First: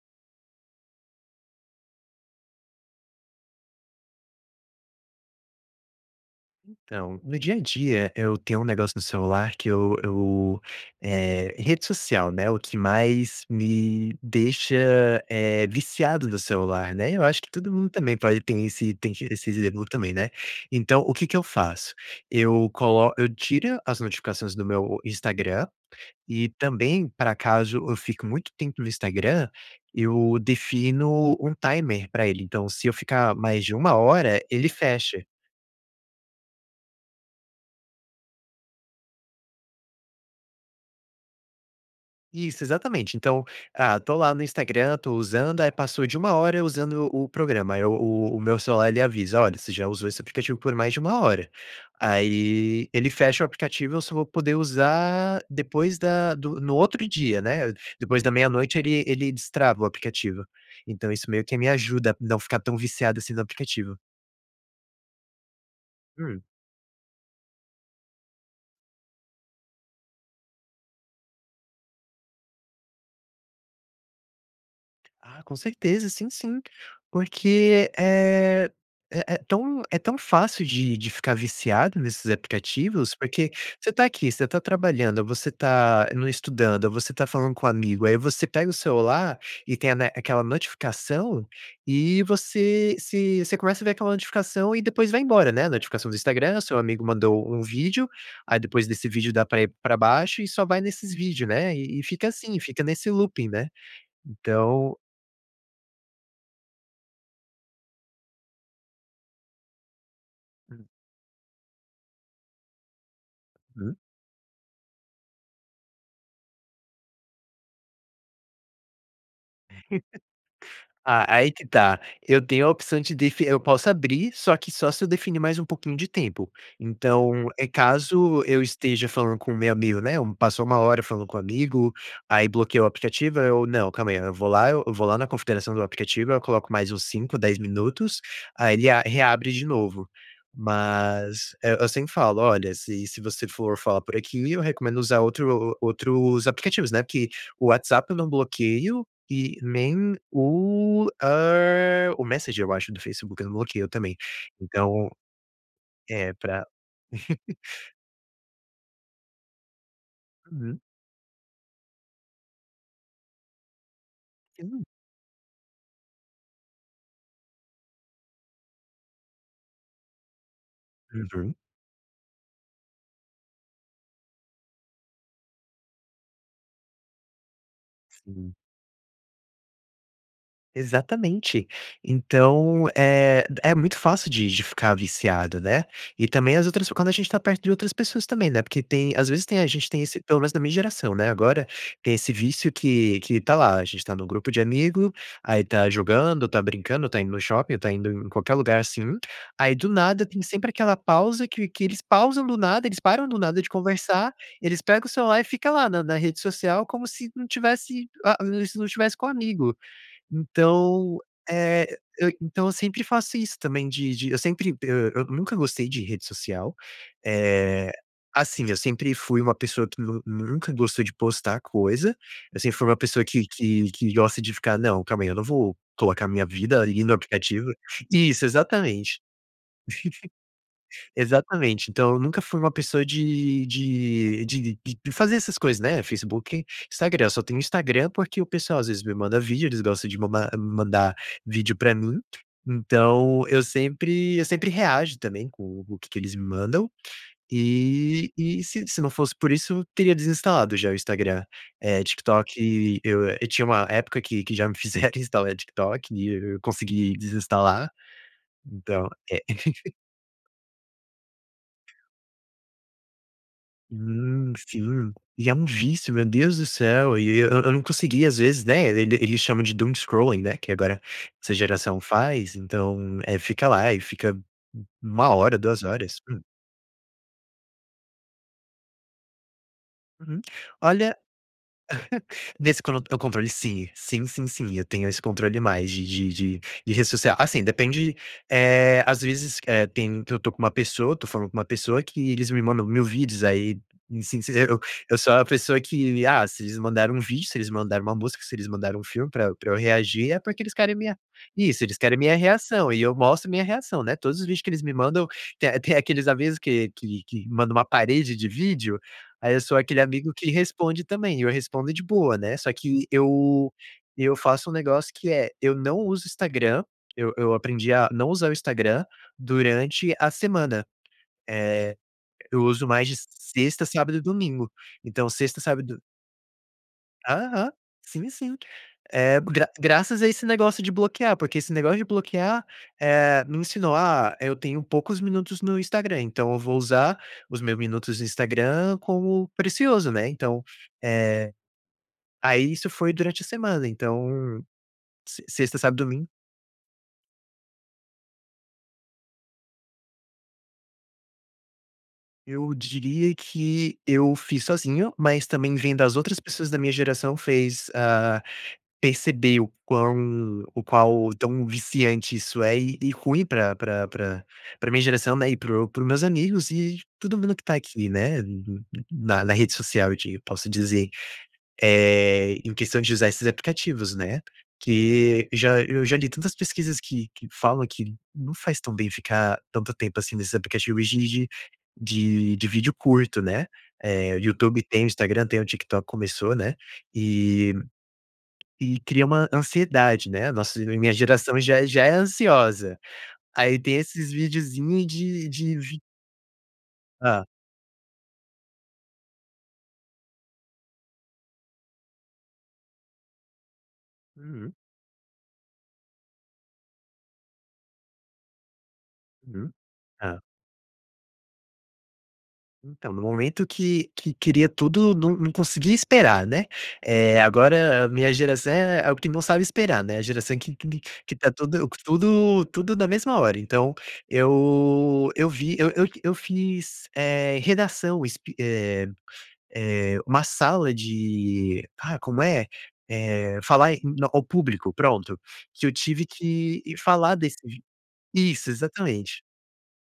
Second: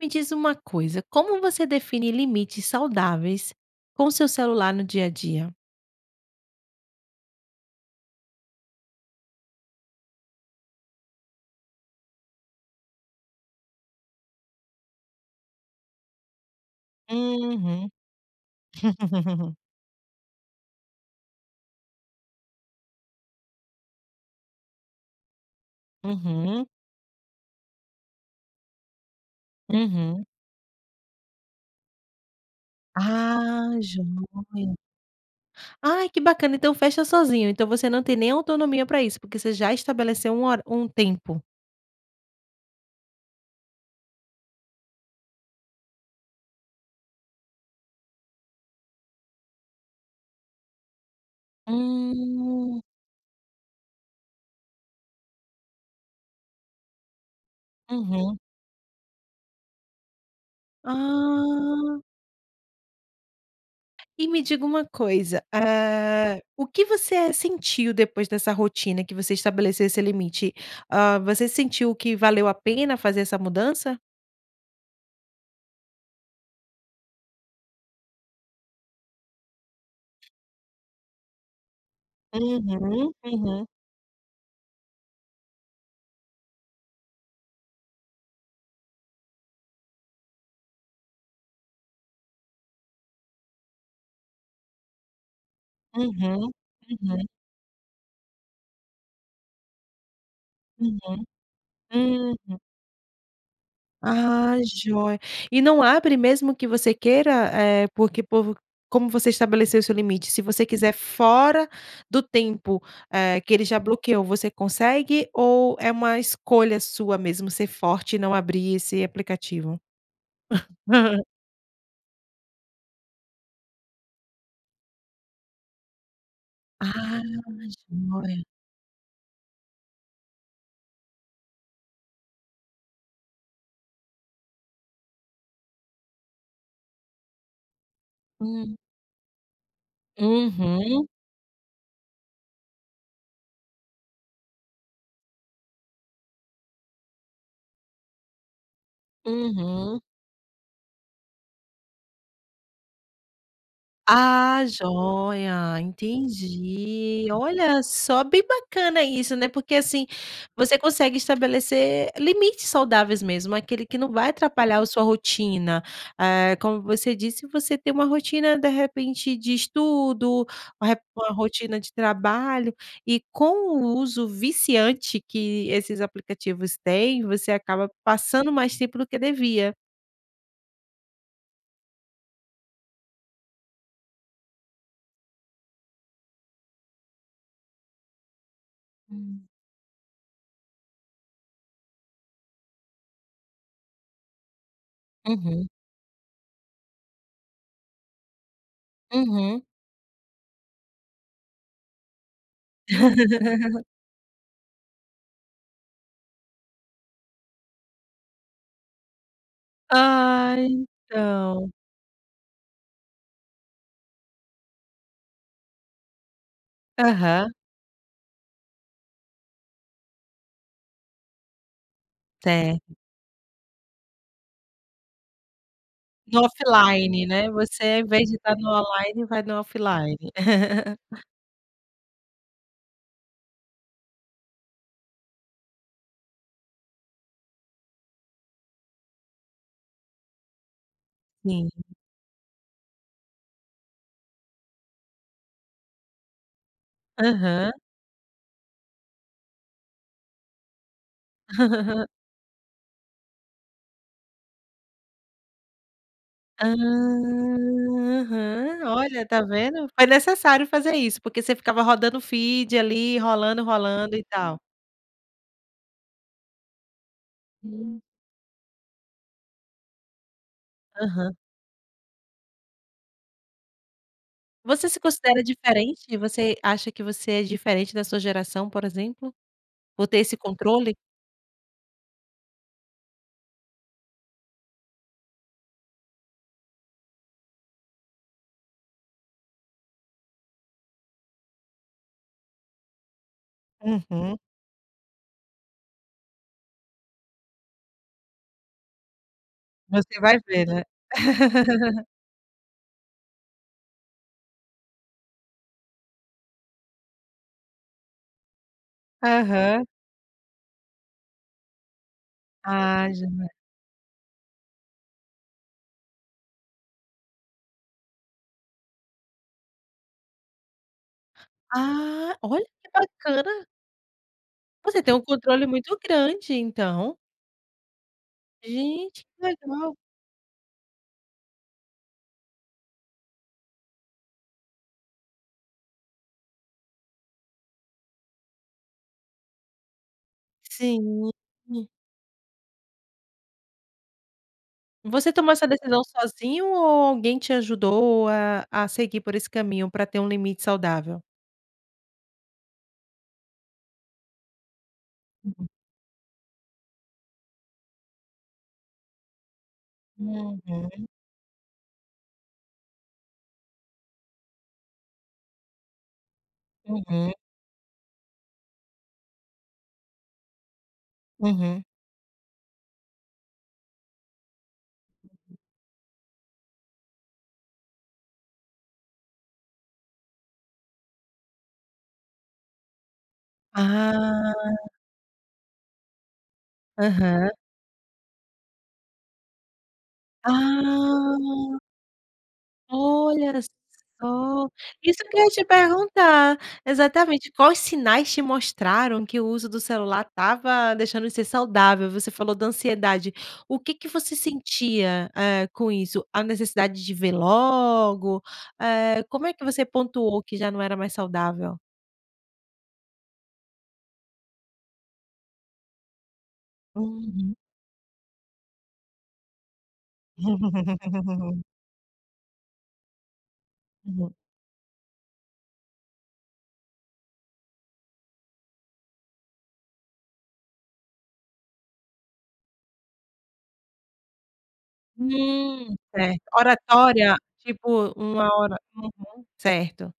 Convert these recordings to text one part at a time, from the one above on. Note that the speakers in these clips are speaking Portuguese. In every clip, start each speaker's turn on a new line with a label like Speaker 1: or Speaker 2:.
Speaker 1: Me diz uma coisa: Como você define limites saudáveis com o seu celular no dia a dia?
Speaker 2: Então, no dia a dia, eu tenho um negócio no celular que eu eu, eh rede social, né, o que mais me deixa, eh, viciado no celular, né? Eu acho que todo mundo
Speaker 1: Uhum.
Speaker 2: também pode tem esse tem esse exemplo também, né. Então o que que eu faço: eu colo eu tira as notificações do meu Instagram e,
Speaker 1: Uhum.
Speaker 2: também para acaso eu fico muito tempo no Instagram,
Speaker 1: Uhum.
Speaker 2: eu defino um timer pra ele. Então se eu ficar mais
Speaker 1: Ah,
Speaker 2: de 1 hora, ele
Speaker 1: joia.
Speaker 2: fecha.
Speaker 1: Ai, que bacana. Então fecha sozinho. Então você não tem nem autonomia para isso, porque você já estabeleceu um hora um tempo.
Speaker 2: Isso, exatamente. Então, ah, tô lá no Instagram, tô usando, aí, passou de 1 hora usando o programa, aí, o o meu celular, ele avisa: "Olha, você já usou esse aplicativo por mais de 1 hora".
Speaker 1: Hum.
Speaker 2: Aí, ele fecha o aplicativo e eu só vou poder usar depois da do no outro dia, né? Depois da
Speaker 1: Uhum.
Speaker 2: 00:00, ele ele destrava o aplicativo. Então isso meio que me
Speaker 1: Ah.
Speaker 2: ajuda a não ficar tão viciado assim no aplicativo.
Speaker 1: E me diga uma coisa: Ah,
Speaker 2: Hum.
Speaker 1: o que você sentiu depois dessa rotina que você estabelece esse limite? Ah, você sentiu que valeu a pena fazer essa mudança?
Speaker 2: Ah, com certeza sim, sim, porque, eh, é é tão é tão fácil de de ficar viciado nesses aplicativos,
Speaker 1: Uhum,
Speaker 2: porque
Speaker 1: uhum.
Speaker 2: você tá aqui, você tá trabalhando, você tá no estudando, você tá falando com o amigo, aí você pega o celular e tem, né, a aquela notificação e você se você começa a ver aquela notificação e depois vai embora, né, a notificação do
Speaker 1: Uhum,
Speaker 2: Instagram, o seu amigo
Speaker 1: uhum.
Speaker 2: mandou um vídeo aí depois desse vídeo, dá pra ir pra baixo e só vai nesses
Speaker 1: Uhum,
Speaker 2: vídeos, né, e e fica assim,
Speaker 1: uhum.
Speaker 2: fica nesse looping, né,
Speaker 1: Ah,
Speaker 2: então
Speaker 1: joia e não abre mesmo que você queira, eh, porque o povo como você estabeleceu o seu limite, se você
Speaker 2: Hum.
Speaker 1: quiser fora do tempo é que ele já
Speaker 2: Hum.
Speaker 1: bloqueou, você consegue ou é uma escolha sua mesmo ser forte e não abrir esse aplicativo?
Speaker 2: Ah, aí que tá, eu tenho a opção de defi eu posso abrir, só que só se eu definir mais um pouquinho de tempo.
Speaker 1: Ah,
Speaker 2: Então é
Speaker 1: gen
Speaker 2: caso
Speaker 1: [unintelligible]
Speaker 2: eu esteja falando com o meu amigo, né, um passou 1 hora falando com um amigo, aí bloquei o aplicativo, aí eu não, calma aí, eu vou lá eu vou lá na configuração do aplicativo, eu coloco mais uns 5, 10 minutos, aí
Speaker 1: Hum.
Speaker 2: ele a reabre de novo,
Speaker 1: Uhum.
Speaker 2: mas, eh, eu sempre falo: "Olha, se se você for falar por aqui, eu recomendo usar outro outros aplicativos." Né, porque o WhatsApp eu não bloqueio e
Speaker 1: Uhum.
Speaker 2: nem o, hã, o Messenger eu acho do Facebook eu não bloqueio também,
Speaker 1: Ah,
Speaker 2: então,
Speaker 1: joia,
Speaker 2: é pra
Speaker 1: entendi. Olha, só bem bacana isso, né, porque, assim, você
Speaker 2: Uhum.
Speaker 1: consegue estabelecer limites saudáveis, mesmo aquele que não vai atrapalhar
Speaker 2: [unintelligible]
Speaker 1: a sua rotina, eh, como você disse, você tem uma rotina de repente de estudo, uma re uma
Speaker 2: Uhum.
Speaker 1: rotina de trabalho e com o uso viciante que esses aplicativos têm, você acaba passando
Speaker 2: Sim.
Speaker 1: mais tempo do que devia.
Speaker 2: Exatamente. Então, eh, é muito fácil de de ficar viciado, né. E também as outras quando a gente está perto de outras pessoas também, né. Porque tem, às
Speaker 1: Hum.
Speaker 2: vezes tem, a gente tem esse pelo menos da minha geração, né. Agora tem esse vício que que tá lá. A gente tá no grupo de amigo, aí
Speaker 1: Uhum.
Speaker 2: tá jogando, tá brincando, tá indo no shopping, tá indo em qualquer lugar, assim,
Speaker 1: Uhum.
Speaker 2: aí do nada, tem sempre aquela pausa que que eles pausam do nada. Eles param do nada de conversar. Eles pegam o celular e fica lá na na rede social, como se não tivesse. Ah, se não tivesse com amigo.
Speaker 1: Ah,
Speaker 2: Então,
Speaker 1: então.
Speaker 2: eh, eu então eu sempre faço isso também de de eu sempre, eh, eu nunca gostei de rede social,
Speaker 1: Aham.
Speaker 2: eh, assim, eu sempre fui uma pessoa que nu nunca gostou de postar coisa, eu sempre fui
Speaker 1: Certo.
Speaker 2: uma pessoa que que que gosta de ficar não, calma aí, eu não vou colocar a
Speaker 1: No
Speaker 2: minha vida ali no
Speaker 1: offline, né?
Speaker 2: aplicativo.
Speaker 1: Você, invés de
Speaker 2: Isso
Speaker 1: tá no
Speaker 2: exatamente.
Speaker 1: online, vai no offline.
Speaker 2: Exatamente, então eu nunca fui uma pessoa de de de de de fazer essas coisas, né. Facebook, Instagram, eu só tenho Instagram, porque o pessoal às vezes me manda vídeo. Eles gostam de ma mandar
Speaker 1: Sim.
Speaker 2: vídeo pra mim, então eu sempre eu sempre reajo também com o que que eles me mandam,
Speaker 1: Aham.
Speaker 2: e e se se não fosse por isso, teria desinstalado já o Instagram, eh, TikTok e eu eu tinha uma época que que já me fizeram instalar TikTok e eu
Speaker 1: Ah.
Speaker 2: consegui desinstalar,
Speaker 1: Aham,
Speaker 2: então
Speaker 1: olha, tá
Speaker 2: é.
Speaker 1: vendo, foi necessário fazer isso, porque você ficava rodando o feed ali rolando, rolando e
Speaker 2: Hum,
Speaker 1: tal.
Speaker 2: sim, e é um vício, meu Deus do céu e eu eu não
Speaker 1: Sim.
Speaker 2: consegui, às vezes, né. E eles chamam de doom scrolling, né. Que agora
Speaker 1: Aham.
Speaker 2: essa geração faz, então é, fica lá e fica
Speaker 1: Você se
Speaker 2: 1
Speaker 1: considera
Speaker 2: hora, 2
Speaker 1: diferente?
Speaker 2: horas.
Speaker 1: Você acha que você é diferente da sua geração, por exemplo, por ter esse
Speaker 2: Uhum.
Speaker 1: controle?
Speaker 2: Olha, nesse con o controle sim, sim, sim, sim, eu tenho esse controle mais de de de de rede social. Assim depende, eh, às vezes, eh, tem que eu tô com uma pessoa, tô falando com uma pessoa que eles me mandam 1.000 vídeos, aí
Speaker 1: Uhum.
Speaker 2: sim eu eu sou a pessoa que, ah, se eles mandaram um vídeo, se eles mandaram uma música, se eles mandaram um filme pra eu pra eu
Speaker 1: Você
Speaker 2: reagir,
Speaker 1: vai
Speaker 2: é porque
Speaker 1: ver,
Speaker 2: eles
Speaker 1: né.
Speaker 2: querem me Isso, eles querem a minha reação e eu mostro a minha reação, né. Todos os vídeos que eles me mandam tem tem aqueles avisos que que que manda uma parede de vídeo, aí eu sou
Speaker 1: Aham.
Speaker 2: aquele amigo que responde também, e eu respondo de boa, né. Só que
Speaker 1: Ah jame
Speaker 2: eu eu faço um negócio que é eu não uso o Instagram, eu eu aprendi a não usar o Instagram durante a semana, eh,
Speaker 1: Ah,
Speaker 2: eu
Speaker 1: olha
Speaker 2: uso
Speaker 1: que
Speaker 2: mais de
Speaker 1: bacana.
Speaker 2: sexta, sábado e domingo,
Speaker 1: Você tem um
Speaker 2: então sexta,
Speaker 1: controle
Speaker 2: sábado,
Speaker 1: muito
Speaker 2: do
Speaker 1: grande, então.
Speaker 2: Aham, sim, sim,
Speaker 1: Gente
Speaker 2: eh,
Speaker 1: que
Speaker 2: gra
Speaker 1: legal.
Speaker 2: graças a esse negócio de bloquear, porque esse negócio de bloquear, eh, me ensinou, ah, eu tenho poucos minutos no Instagram, então eu vou usar os meus minutos no Instagram como precioso, né. Então
Speaker 1: Sim.
Speaker 2: eh.
Speaker 1: [unintelligible]
Speaker 2: Aí isso foi durante a semana, então
Speaker 1: Você
Speaker 2: se
Speaker 1: tomou essa
Speaker 2: sexta, sábado,
Speaker 1: decisão
Speaker 2: domingo.
Speaker 1: sozinho? Ou alguém te ajudou a a seguir por esse caminho para ter um limite saudável?
Speaker 2: Eu diria que eu fiz sozinho, mas
Speaker 1: Uhum.
Speaker 2: também vem das outras pessoas da minha geração, fez ah, perceber o quão o
Speaker 1: Uhum.
Speaker 2: qual tão viciante isso é, e e ruim pra pra pra pra minha geração, né, e para o para os meus amigos e
Speaker 1: Uhum.
Speaker 2: todo mundo que tá aqui, né, no no na na rede social eu di posso dizer,
Speaker 1: Uhum.
Speaker 2: eh, em questão de usar esses aplicativos, né, que já eu já li tantas pesquisas que que falam que não faz tão bem ficar tanto tempo, assim, nesses aplicativos e de de de de vídeo curto, né, eh, YouTube
Speaker 1: Ah.
Speaker 2: tem o Instagram, tem o TikTok começou, né,
Speaker 1: Aham.
Speaker 2: e e cria uma ansiedade, né. Nossa minha geração já
Speaker 1: Ah.
Speaker 2: é já é ansiosa,
Speaker 1: Olha só
Speaker 2: aí tem esses videozinhos
Speaker 1: isso que eu ia
Speaker 2: de
Speaker 1: te
Speaker 2: de vi
Speaker 1: perguntar,
Speaker 2: Hã.
Speaker 1: exatamente, quais sinais te mostraram que o uso do celular estava deixando de ser saudável? Você falou da ansiedade, o que que você
Speaker 2: Uhum.
Speaker 1: sentia, eh, com isso? A necessidade de ver logo, eh, como é que
Speaker 2: Uhum,
Speaker 1: você
Speaker 2: hã.
Speaker 1: pontuou que já não era mais saudável?
Speaker 2: Então, no momento que que queria tudo, não não consegui esperar, né. Eh,
Speaker 1: Uhum.
Speaker 2: agora a minha geração é quem não sabe esperar, né. A geração que que que que tá tudo tudo tudo na mesma hora, então
Speaker 1: Uhum.
Speaker 2: eu eu vi eu eu eu fiz, eh, redação es eh eh, uma sala de ah, como é? Eh, falar em ao público, pronto, que eu
Speaker 1: Hum,
Speaker 2: tive
Speaker 1: certo,
Speaker 2: que falar
Speaker 1: oratória
Speaker 2: desse
Speaker 1: tipo uma
Speaker 2: isso
Speaker 1: ora
Speaker 2: exatamente.
Speaker 1: uhum, certo.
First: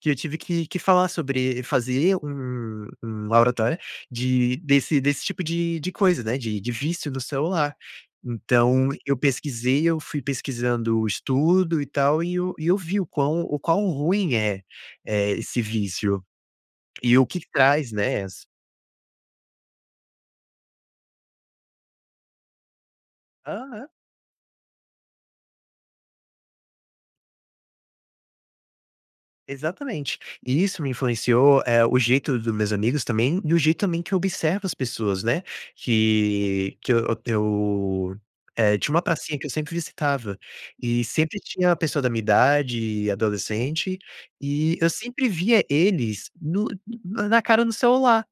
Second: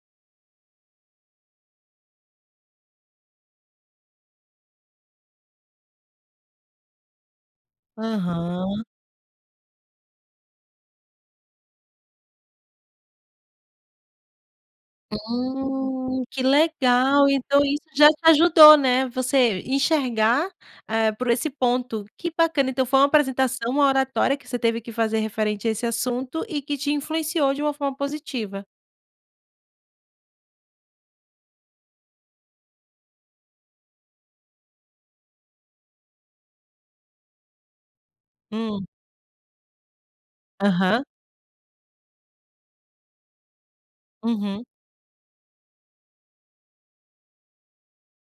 Speaker 2: Que eu tive que que falar sobre fazer um um oratória de desse desse tipo de de coisa, né. De de vício no celular.
Speaker 1: Aham.
Speaker 2: Então eu pesquisei, eu fui pesquisando o estudo, e tal, eh, eu e eu vi o quão o quão ruim é, eh, esse
Speaker 1: Hum,
Speaker 2: vício
Speaker 1: que
Speaker 2: e o
Speaker 1: legal.
Speaker 2: que que
Speaker 1: Então isso
Speaker 2: traz,
Speaker 1: já te
Speaker 2: né as
Speaker 1: ajudou, né. Você enxergar é por esse ponto que bacana. Então foi uma apresentação, uma
Speaker 2: Aham.
Speaker 1: oratória que você teve que fazer referente a esse assunto e que te influenciou de uma forma positiva.
Speaker 2: Exatamente, e isso me influenciou, eh, o jeito dos meus amigos também, e o jeito também que eu observo as pessoas, né, que que eu eu, eh,
Speaker 1: Hum.
Speaker 2: tinha uma pracinha que eu sempre visitava e
Speaker 1: Aham.
Speaker 2: sempre tinha uma pessoa da minha idade, eh, adolescente,
Speaker 1: Uhum.
Speaker 2: e eu sempre via eles no na cara no celular.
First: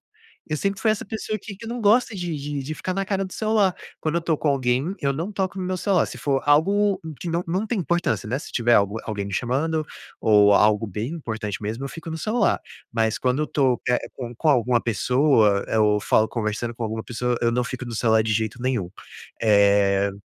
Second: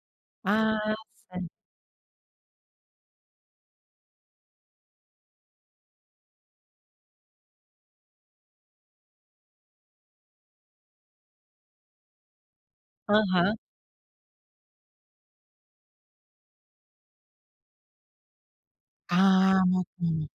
Speaker 2: Eu sempre foi
Speaker 1: Ah,
Speaker 2: essa pessoa
Speaker 1: certo.
Speaker 2: que que não gosta de de de ficar na cara do celular. Quando eu tô com alguém, eu não toco no meu celular, se for algo que não não tem importância, né, se tiver algu alguém me chamando ou algo bem importante mesmo, eu fico no celular, mas quando eu
Speaker 1: Aham.
Speaker 2: tô, eh, com com alguma pessoa, eu falo conversando com alguma pessoa, eu não fico no celular de jeito nenhum,
Speaker 1: Ah,
Speaker 2: eh,
Speaker 1: ok.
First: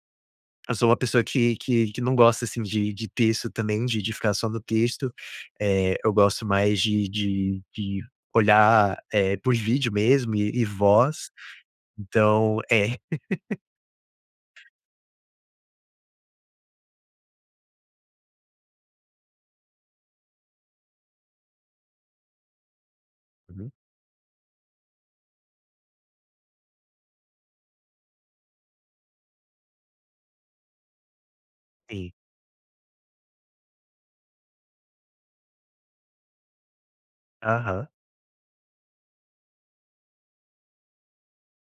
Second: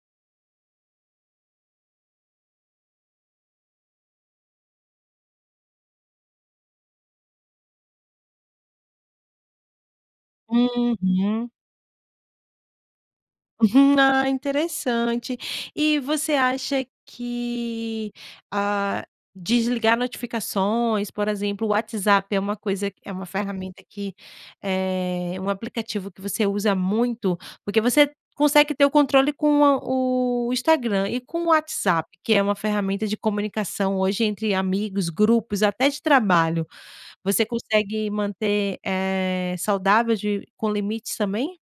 Speaker 2: eu sou uma pessoa que que que não gosta, assim, de de texto também de de ficar só no texto, eh, eu gosto mais de de de olhar, é por vídeo mesmo e e voz,
Speaker 1: Uhum.
Speaker 2: então é.
Speaker 1: Ah, interessante e você acha que, hã, desligar notificações, por exemplo, o WhatsApp é uma coisa que é uma
Speaker 2: Uhum.
Speaker 1: ferramenta que é um aplicativo que você usa muito? Porque você consegue ter o controle com o o Instagram e com o WhatsApp,
Speaker 2: Sim.
Speaker 1: que é uma ferramenta de comunicação hoje entre amigos, grupos, até de trabalho, você
Speaker 2: Aham.
Speaker 1: consegue manter, eh, saudável de com limites também?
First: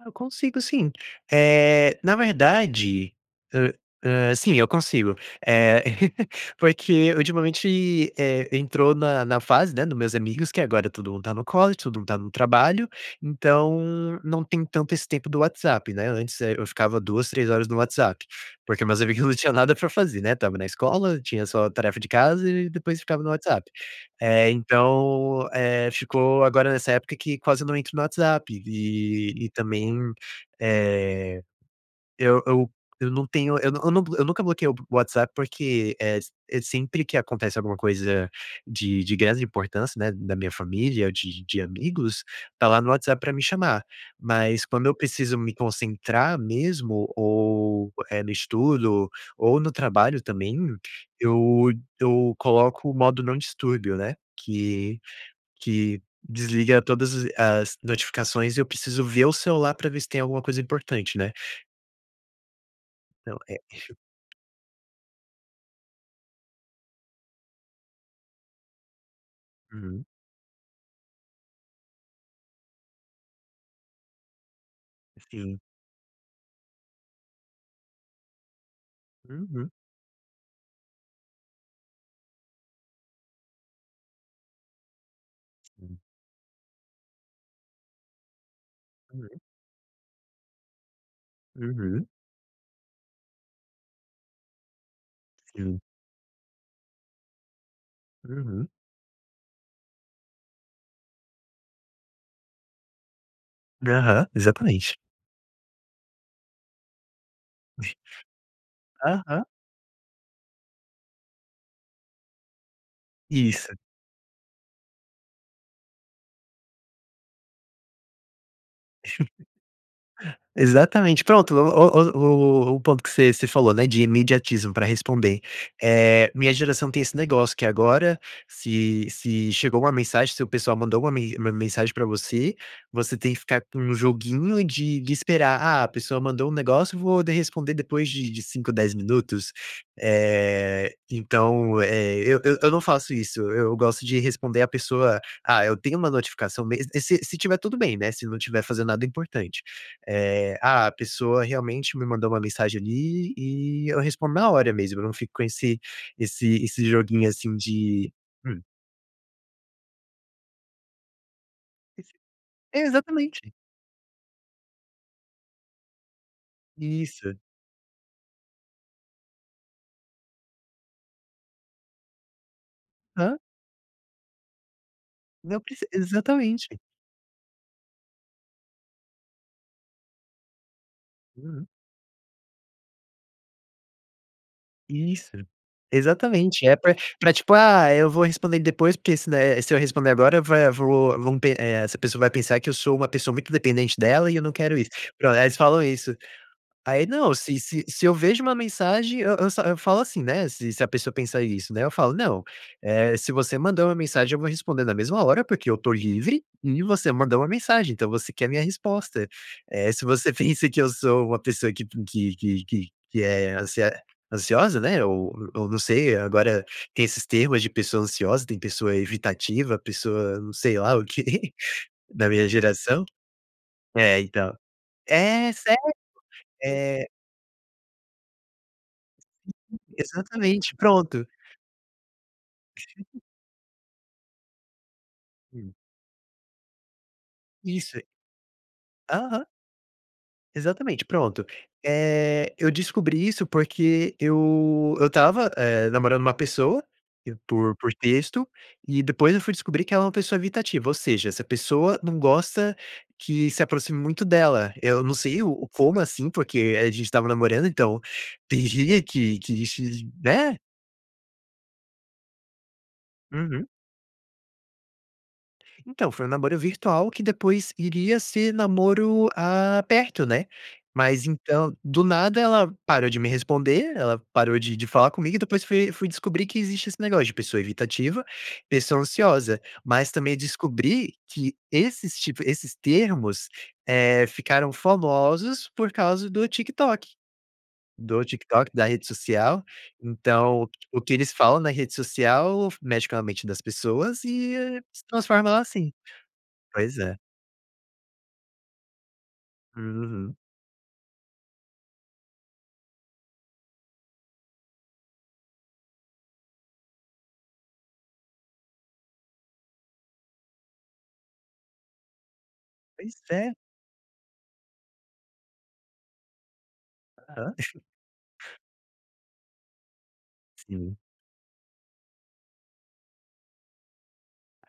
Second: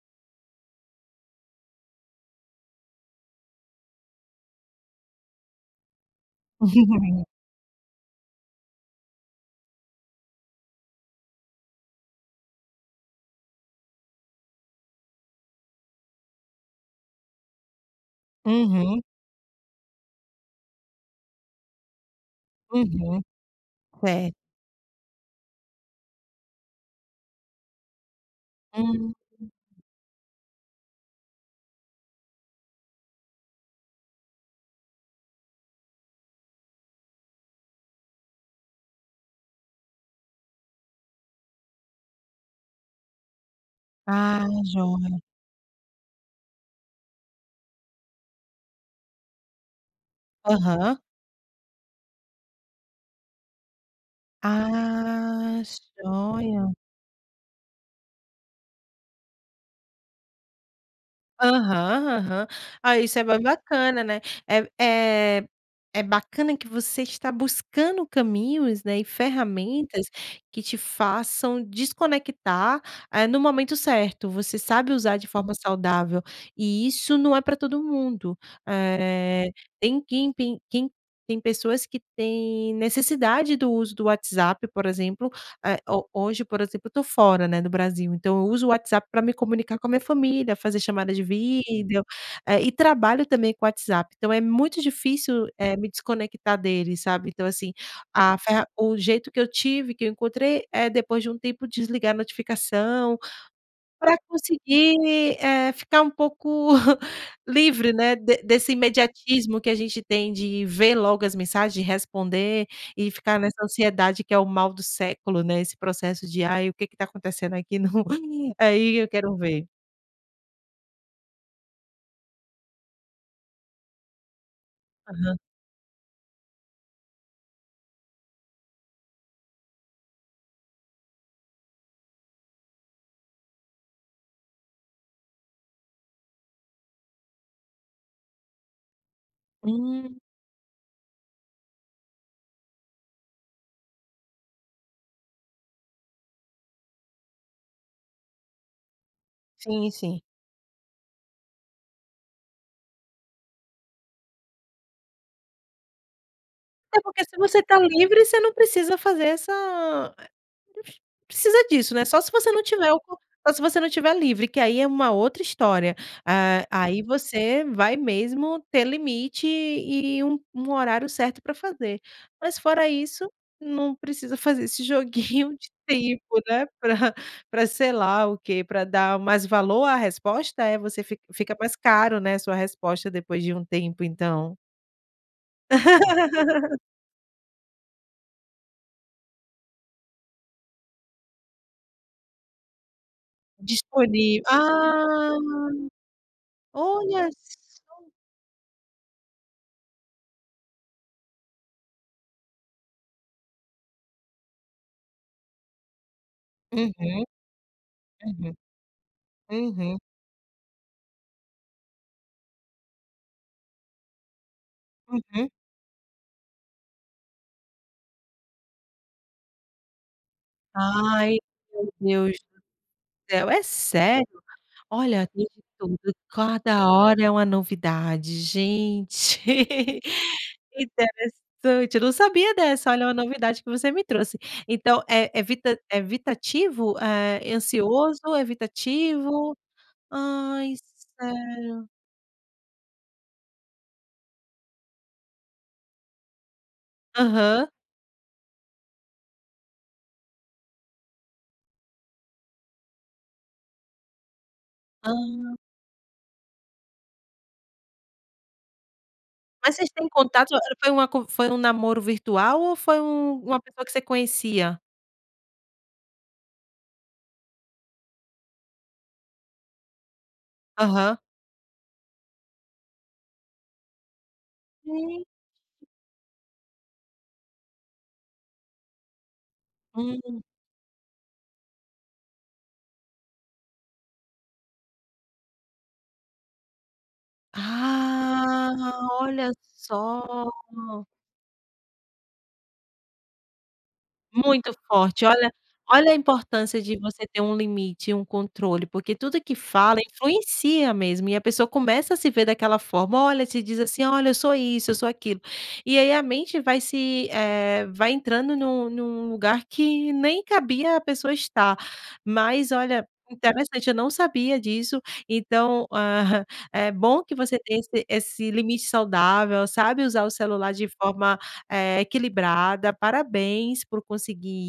Speaker 2: Ah, eu consigo sim, eh, na verdade, ah ah, sim, eu consigo, eh, porque ultimamente, eh, entrou na na fase, né, nos meus amigos que agora todo mundo tá no college, todo mundo tá no trabalho, então não tem tanto esse tempo do WhatsApp, né, antes, eh, eu ficava 2, 3 horas no WhatsApp, porque meus
Speaker 1: Uhum.
Speaker 2: amigos não tinha nada pra fazer, né, estava na escola, tinha só tarefa de casa e depois ficava
Speaker 1: Uhum,
Speaker 2: no WhatsApp.
Speaker 1: certo.
Speaker 2: Eh, então, eh, ficou agora nessa época que quase não entro no WhatsApp,
Speaker 1: Hum.
Speaker 2: eh, e também, eh, eu eu eu não tenho, eu não eu não, eu nunca bloqueio o WhatsApp, porque, eh, s eh, sempre que acontece alguma coisa de de grande importância, né, na minha família, de de amigos, tá lá no WhatsApp pra me chamar,
Speaker 1: Ah,
Speaker 2: mas quando eu
Speaker 1: jóia.
Speaker 2: preciso me concentrar mesmo ou, eh, no estudo ou no trabalho também
Speaker 1: Aham.
Speaker 2: eu d eu coloco o modo não distúrbio, né, que
Speaker 1: Ah,
Speaker 2: que
Speaker 1: jóia!
Speaker 2: desliga todas as as notificações e eu preciso ver o celular pra ver se tem alguma coisa importante, né?
Speaker 1: Aham aham. Ah, isso é
Speaker 2: Não,
Speaker 1: bem
Speaker 2: é.
Speaker 1: bacana, né, eh eh, é bacana que você está buscando caminhos, né, e
Speaker 2: Uhum.
Speaker 1: ferramentas que te façam desconectar, eh, no momento certo, você sabe usar de forma
Speaker 2: Sim.
Speaker 1: saudável e isso não é pra todo mundo, eh,
Speaker 2: Uhum.
Speaker 1: tem quem tem quem tem pessoas que têm necessidade do uso do WhatsApp, por exemplo, eh, ho hoje, por exemplo, eu tô fora, né, do Brasil, então eu uso o WhatsApp pra me
Speaker 2: Uhum.
Speaker 1: comunicar com a minha família, fazer chamadas de vídeo,
Speaker 2: Uhum.
Speaker 1: eh, e trabalho também com o WhatsApp, então é muito difícil, eh,
Speaker 2: Sim.
Speaker 1: me desconectar dele, sabe? Então, assim, a ferra
Speaker 2: Uhum.
Speaker 1: o jeito que eu tive, que eu encontrei, é depois de um tempo desligar a notificação,
Speaker 2: N
Speaker 1: pra
Speaker 2: aham, exatamente.
Speaker 1: conseguir, eh, ficar um pouco livre, né, de desse
Speaker 2: Aham.
Speaker 1: imediatismo que a gente tem de ver logo as mensagens, de responder e ficar nessa
Speaker 2: Isso.
Speaker 1: ansiedade, que é o mal do século, né, esse processo de: "Aí, o que que tá acontecendo aqui no?". [unintelligible] Aí, eu quero ver.
Speaker 2: Exatamente pronto, o o o o o ponto que você você falou, né, de imediatismo pra
Speaker 1: Aham.
Speaker 2: responder eh, minha geração tem esse negócio que agora se se chegou 1 mensagem, se o pessoal mandou uma me uma mensagem pra você, você tem que ficar com um joguinho de de esperar: "Ah, a pessoa mandou um negócio vou de responder depois de de 5, 10 minutos,",
Speaker 1: Hum.
Speaker 2: eh, então, eh, eu eu eu não faço isso, eu gosto de responder a pessoa: "Ah, eu tenho uma notificação mes", eh, se se estiver tudo bem, né, se não estiver fazendo nada importante.
Speaker 1: Sim, sim.
Speaker 2: Eh, ah, a pessoa realmente me mandou uma mensagem ali e eu respondo na hora mesmo, eu não fico com esse esse esse
Speaker 1: É porque
Speaker 2: joguinho
Speaker 1: se
Speaker 2: assim
Speaker 1: você tá
Speaker 2: de
Speaker 1: livre você não
Speaker 2: hum.
Speaker 1: precisa fazer essa, eh, [unintelligible] precisa disso, né, só se você não tiver o co
Speaker 2: Exatamente.
Speaker 1: só se você não tiver livre, que aí é uma outra história, ah, aí
Speaker 2: Isso.
Speaker 1: você vai mesmo ter limite e um um horário certo pra fazer, mas fora isso,
Speaker 2: Hã.
Speaker 1: não precisa fazer esse joguinho
Speaker 2: Não
Speaker 1: de
Speaker 2: preci
Speaker 1: tempo, né,
Speaker 2: exatamente.
Speaker 1: pra pra sei lá o quê pra dar mais valor à resposta, é? Você fica fica
Speaker 2: Uhum.
Speaker 1: mais caro, né, sua resposta depois de um tempo, então.
Speaker 2: Isso exatamente é pra pra, tipo, ah, eu vou responder depois, porque se não eh, se eu responder agora vai vou v eh, essa pessoa vai pensar que eu sou uma pessoa muito dependente dela e
Speaker 1: Disponí
Speaker 2: eu não quero isso, pron
Speaker 1: ah,
Speaker 2: aí eles falam isso. Aí
Speaker 1: olha
Speaker 2: não, se se
Speaker 1: só.
Speaker 2: se eu vejo uma mensagem, eu eu eu falo assim, né, se se a pessoa pensar isso, né, eu falo não, eh, se você mandou uma mensagem, eu vou responder na mesma hora, porque eu tô livre e você
Speaker 1: Uhum.
Speaker 2: mandou uma mensagem, então você quer
Speaker 1: Uhum.
Speaker 2: minha resposta, eh,
Speaker 1: Uhum.
Speaker 2: se você pensa que eu sou uma pessoa que que que que que é ansia ansiosa, né, ou
Speaker 1: Uhum.
Speaker 2: ou não sei agora tem esses termos de pessoa ansiosa, tem pessoa evitativa, pessoa não sei lá, o
Speaker 1: Ai,
Speaker 2: que
Speaker 1: meu
Speaker 2: da
Speaker 1: Deus
Speaker 2: minha
Speaker 1: do
Speaker 2: geração,
Speaker 1: céu é
Speaker 2: é
Speaker 1: sério?
Speaker 2: então
Speaker 1: Olha,
Speaker 2: é sério,
Speaker 1: tudo cada
Speaker 2: eh.
Speaker 1: hora é uma novidade, gente.
Speaker 2: Exatamente pronto.
Speaker 1: Interessante, eu não sabia dessa, olha uma novidade que você me trouxe, então é
Speaker 2: Hum.
Speaker 1: evita é evitativo, é
Speaker 2: Isso.
Speaker 1: ansioso,
Speaker 2: Aham.
Speaker 1: evitativo, ai
Speaker 2: Exatamente, pronto,
Speaker 1: sério.
Speaker 2: eh, eu descobri isso porque eu eu estava, eh, namorando uma pessoa
Speaker 1: Aham.
Speaker 2: por por texto e depois eu fui descobrir que ela é uma pessoa evitativa, ou seja, essa pessoa não gosta que se aproxime muito dela. Eu não sei
Speaker 1: Ah.
Speaker 2: o como, assim, porque a gente estava namorando, então tem dia que que
Speaker 1: Mas vocês
Speaker 2: que,
Speaker 1: têm contato
Speaker 2: né.
Speaker 1: foi uma con foi um namoro virtual ou foi um uma
Speaker 2: Uhum.
Speaker 1: pessoa que você conhecia.
Speaker 2: Então, foi um namoro virtual que depois iria ser namoro, ah, perto, né.
Speaker 1: Aham.
Speaker 2: Mas então, do nada ela parou de me responder, ela parou de de falar comigo e depois fui fui descobrir que existe esse negócio, de pessoa evitativa, pessoa ansiosa. Mas também
Speaker 1: Hum.
Speaker 2: descobri que esses tipo esses termos, eh, ficaram famosos por causa do TikTok. Do TikTok, da rede
Speaker 1: Ah, olha
Speaker 2: social.
Speaker 1: só.
Speaker 2: Então, o que eles falam na rede social mexe com a mente das pessoas e
Speaker 1: Muito
Speaker 2: se
Speaker 1: forte,
Speaker 2: transforma
Speaker 1: olha.
Speaker 2: ela assim.
Speaker 1: Olha a importância de
Speaker 2: Pois é.
Speaker 1: você ter um limite e um controle, porque tudo que fala
Speaker 2: Uhum.
Speaker 1: influencia mesmo, e a pessoa começa a se ver daquela forma. Olha, se diz assim: "Olha, eu sou isso, eu sou aquilo". E aí a mente vai se, eh, vai entrando num num lugar que nem cabia a pessoa estar. Mas olha,
Speaker 2: Pois é.
Speaker 1: interessante, eu não sabia disso. Então, é bom que
Speaker 2: Aham.
Speaker 1: você tenha esse esse limite saudável, sabe usar o celular de
Speaker 2: Sim.
Speaker 1: forma, eh, equilibrada. Parabéns por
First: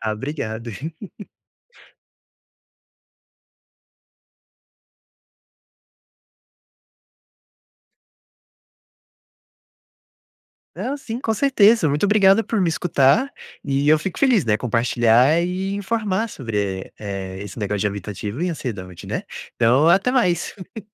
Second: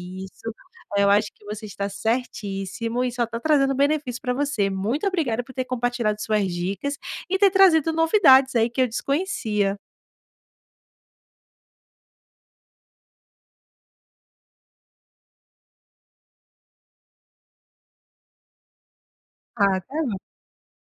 Speaker 2: Ah,
Speaker 1: isso.
Speaker 2: obrigado.
Speaker 1: Eu acho que você está certíssimo e só tá trazendo benefício para você. Muito obrigada por ter compartilhado suas dicas e ter trazido novidades, aí, que eu desconhecia.
Speaker 2: Ah, sim, com certeza. Muito obrigado por me escutar e eu fico feliz, né, compartilhar e informar sobre, eh eh, esse negócio de evitativo e ansiedade, né?
Speaker 1: Ah,
Speaker 2: Então,
Speaker 1: tá
Speaker 2: até
Speaker 1: bom.
Speaker 2: mais.